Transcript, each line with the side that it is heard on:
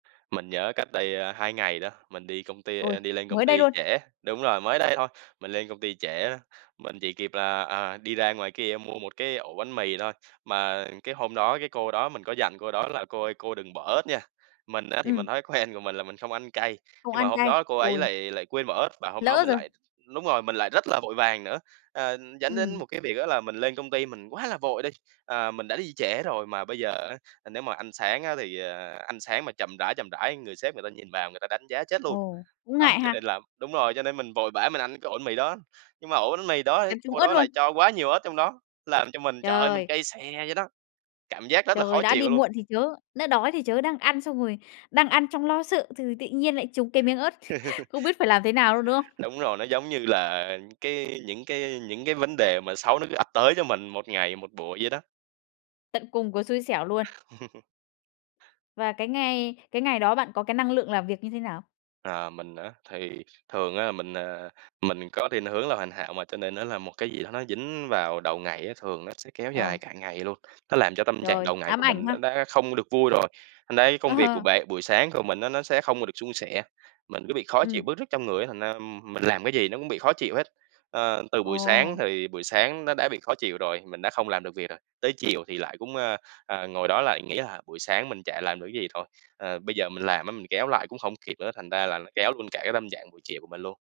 right: Mình nhớ cách đây, a, 2 ngày đó, mình đi công ty ê
left: Ôi,
right: đi lên công
left: mới đây
right: ty
left: luôn?
right: trễ đúng rồi, mới đây thôi, mình lên công ty trễ á. Mình chỉ kịp là, à, đi ra ngoài kia mua 1 cái ổ bánh mì thôi, mà cái hôm đó, cái cô đó mình có dặn cô đó là "Cô ơi, cô đừng bỏ ớt nha!" Mình á thì mình
left: Ừm.
right: thói quen của mình là mình không ăn cay,
left: Không
right: nhưng mà
left: ăn
right: hôm
left: cay,
right: đó cô ấy
left: ôi!
right: lại lại quên bỏ ớt, và hôm đó
left: Lỡ
right: mình
left: rồi.
right: lại đúng rồi, mình lại rất là vội vàng nữa. Ờ, dẫn đến
left: Ừm.
right: một cái việc á là mình lên công ty mình quá là vội đi, ờ, mình đã đi trễ rồi mà bây giờ á, ờ, nếu mà ăn sáng á thì, à, ăn sáng mà chậm rãi, chậm rãi người sếp người ta nhìn vào người ta đánh giá chết luôn.
left: Ồ, cũng
right: Đó,
left: ngại
right: cho nên
left: ha?
right: là đúng rồi, cho nên mình vội vã mình ăn cái ổ bánh mì đó. Nhưng mà ổ bánh mì đó ấy,
left: Cắn trúng
right: cô
left: ớt
right: đó
left: luôn?
right: lại cho quá nhiều ớt trong đó, làm cho mình, trời ơi, mình
left: Trời!
right: cay xè vậy đó, cảm giác rất là khó
left: Trời, đã đi
right: chịu luôn.
left: muộn thì chớ, nó đói thì chớ, đang ăn xong rồi đang ăn trong lo sợ thừ tị nhiên lại trúng cái miếng ớt, không biết phải làm thế nào luôn, đúng không?
right: Đúng rồi, nó giống như là cái những cái những cái vấn đề mà xấu nó cứ ập tới cho mình 1 ngày, 1 buổi vậy đó.
left: Tận cùng của xui xẻo luôn. Và cái ngày cái ngày đó bạn có cái năng lượng làm việc như thế nào?
right: Ờ, mình á, thì thường á mình, ờ, mình có thiên hướng là hoàn hảo mà, cho nên nó là một cái gì đó nó dính vào đầu ngày á, thường nó sẽ kéo
left: Ờ.
right: dài cả ngày luôn. Nó làm cho tâm trạng
left: Trời,
right: đầu ngày
left: ám
right: của
left: ảnh
right: mình nó
left: ha!
right: đã không được vui rồi, đấy, công việc của
left: Ờ.
right: bạn buổi sáng của mình á nó sẽ không được suôn sẻ. Mình cứ bị khó chịu,
left: Ừm.
right: bứt rứt trong người á, thành ra, ừm, mình làm cái gì nó cũng bị khó chịu hết. Ờ, từ buổi sáng
left: Ồ!
right: thì buổi sáng nó đã bị khó chịu rồi, mình đã không làm được việc rồi. Tới chiều thì lại cũng, ơ, ờ, ngồi đó lại nghĩ, à, buổi sáng mình chả làm được cái gì, thôi, ờ, bây giờ mình làm á mình kéo lại cũng hông kịp nữa, thành ra là nó kéo luôn cả cái tâm trạng buổi chiều của mình luôn.